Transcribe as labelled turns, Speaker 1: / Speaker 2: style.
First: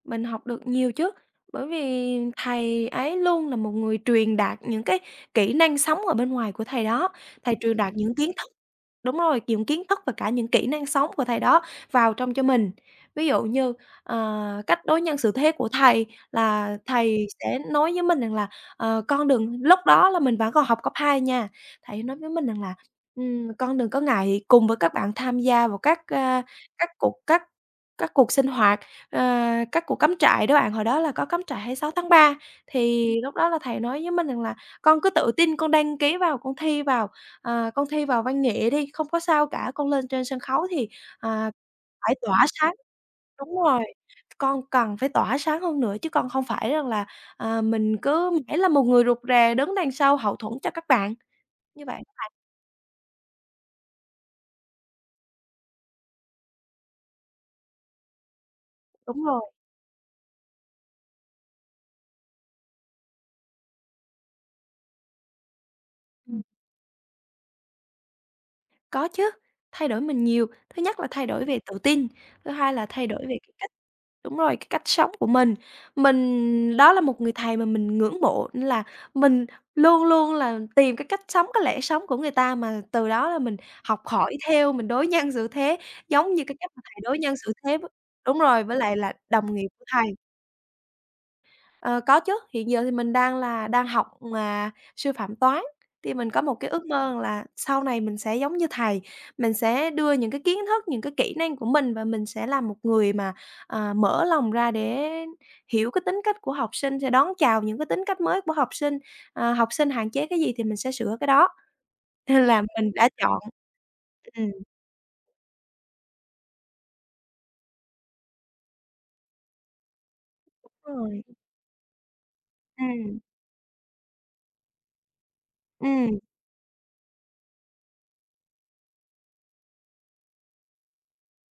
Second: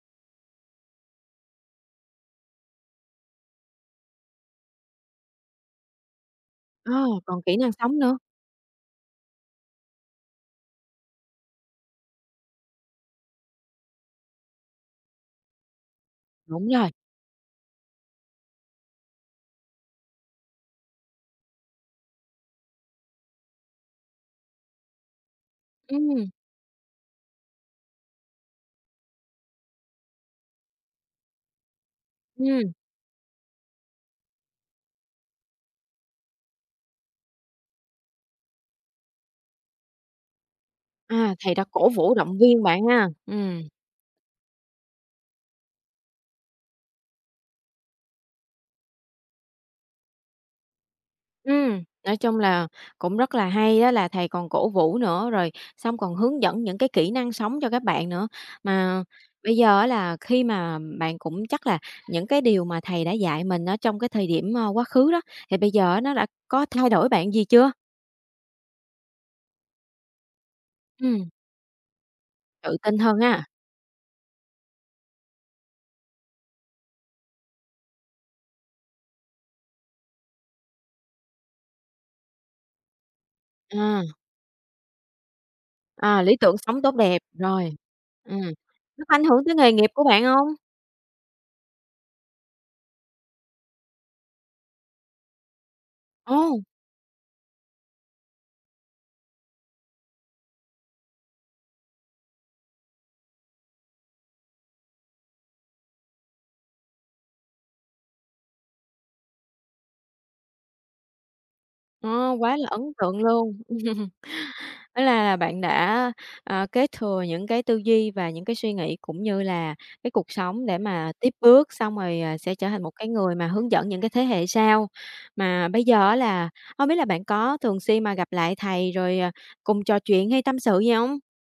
Speaker 1: Mình học được nhiều chứ. Bởi vì thầy ấy luôn là một người truyền đạt những cái kỹ năng sống ở bên ngoài của thầy
Speaker 2: Ờ,
Speaker 1: đó,
Speaker 2: còn
Speaker 1: thầy
Speaker 2: kỹ năng
Speaker 1: truyền đạt
Speaker 2: sống
Speaker 1: những
Speaker 2: nữa.
Speaker 1: kiến thức đúng rồi, những kiến thức và cả những kỹ năng sống của thầy đó vào trong cho mình. Ví dụ như, ờ, cách đối nhân xử thế của thầy
Speaker 2: Đúng
Speaker 1: là
Speaker 2: rồi.
Speaker 1: thầy sẽ nói với mình rằng là "Ờ, con đừng" lúc đó là mình vẫn còn học cấp 2 nha, thầy ấy nói với mình rằng là "Ừm, con đừng có ngại cùng với các bạn thân tham gia vào các,
Speaker 2: Ừm.
Speaker 1: a, các cuộc các các cuộc sinh hoạt." Ờ, các cuộc cắm trại đó bạn, hồi đó là có cắm trại 26 tháng 3,
Speaker 2: Ừm.
Speaker 1: thì lúc đó là thầy nói với mình rằng là "Con cứ tự tin con đăng ký vào, con thi vào, à, con thi vào văn nghệ đi, không có sao cả, con lên trên sân khấu thì,
Speaker 2: À,
Speaker 1: à,
Speaker 2: thầy đã cổ vũ,
Speaker 1: phải
Speaker 2: động
Speaker 1: tỏa
Speaker 2: viên
Speaker 1: sáng",
Speaker 2: bạn ha?
Speaker 1: đúng
Speaker 2: Ừm.
Speaker 1: rồi, "C con cần phải tỏa sáng hơn nữa chứ con không phải rằng là, à, mình cứ mãi là một người rụt rè đứng đằng sau hậu thuẫn cho các bạn."
Speaker 2: Ừm,
Speaker 1: Như vậy á
Speaker 2: nói
Speaker 1: bạn.
Speaker 2: chung là cũng rất là hay á, là thầy còn cổ vũ nữa, rồi xong còn hướng dẫn những cái kỹ năng sống cho các bạn nữa. Mà
Speaker 1: Đúng rồi.
Speaker 2: bây giờ á là khi mà bạn cũng chắc là những cái điều mà thầy đã dạy mình ở trong cái thời điểm, ờ, quá khứ đó, thì bây giờ á nó đã
Speaker 1: Ừm.
Speaker 2: có thay đổi bạn gì chưa?
Speaker 1: Có chứ, thay đổi mình nhiều. Thứ nhất là thay
Speaker 2: Ừm.
Speaker 1: đổi về tự tin, thứ hai
Speaker 2: Tự
Speaker 1: là
Speaker 2: tin
Speaker 1: thay
Speaker 2: hơn
Speaker 1: đổi về
Speaker 2: ha.
Speaker 1: cái cách đúng rồi, cái cách sống của mình. Mình đó là một người thầy mà mình ngưỡng mộ, nên là mình luôn luôn là tìm cái cách sống, cái lẽ sống của người ta mà từ đó là mình học
Speaker 2: À.
Speaker 1: hỏi theo, mình đối nhân xử thế
Speaker 2: À,
Speaker 1: giống
Speaker 2: lý
Speaker 1: như cái
Speaker 2: tưởng
Speaker 1: cách mà
Speaker 2: sống
Speaker 1: thầy
Speaker 2: tốt
Speaker 1: đối
Speaker 2: đẹp,
Speaker 1: nhân xử
Speaker 2: rồi.
Speaker 1: thế với đúng
Speaker 2: Ừm,
Speaker 1: rồi, với lại
Speaker 2: nó
Speaker 1: là
Speaker 2: có ảnh hưởng
Speaker 1: đồng
Speaker 2: tới
Speaker 1: nghiệp
Speaker 2: nghề
Speaker 1: của
Speaker 2: nghiệp của
Speaker 1: thầy.
Speaker 2: bạn hông?
Speaker 1: Ờ, có chứ, hiện giờ thì mình đang là đang học, à, sư phạm toán thì mình có một
Speaker 2: Ồ!
Speaker 1: cái ước mơ rằng là sau này mình sẽ giống như thầy, mình sẽ đưa những cái kiến thức, những cái kỹ năng của mình và mình sẽ là một người mà, à, mở lòng ra để hiểu cái tính cách của học sinh, sẽ đón chào những cái tính cách mới của học sinh. Ờ, học sinh hạn chế cái gì thì mình sẽ sửa cái đó,
Speaker 2: Ồ,
Speaker 1: nên
Speaker 2: quá
Speaker 1: là
Speaker 2: là ấn
Speaker 1: mình đã
Speaker 2: tượng
Speaker 1: chọn
Speaker 2: luôn.
Speaker 1: ừm.
Speaker 2: Hóa la là bạn đã, à, kế thừa những cái tư duy và những cái suy nghĩ, cũng như là cái cuộc sống để mà
Speaker 1: Rồi.
Speaker 2: tiếp bước, xong rồi, à, sẽ trở thành một cái
Speaker 1: Ừm.
Speaker 2: người mà hướng dẫn những cái thế hệ sau. Mà bây giờ á
Speaker 1: Ừm.
Speaker 2: là hông biết là bạn có thường xuyên mà gặp lại thầy rồi, ờ, cùng trò chuyện hay tâm sự gì hông?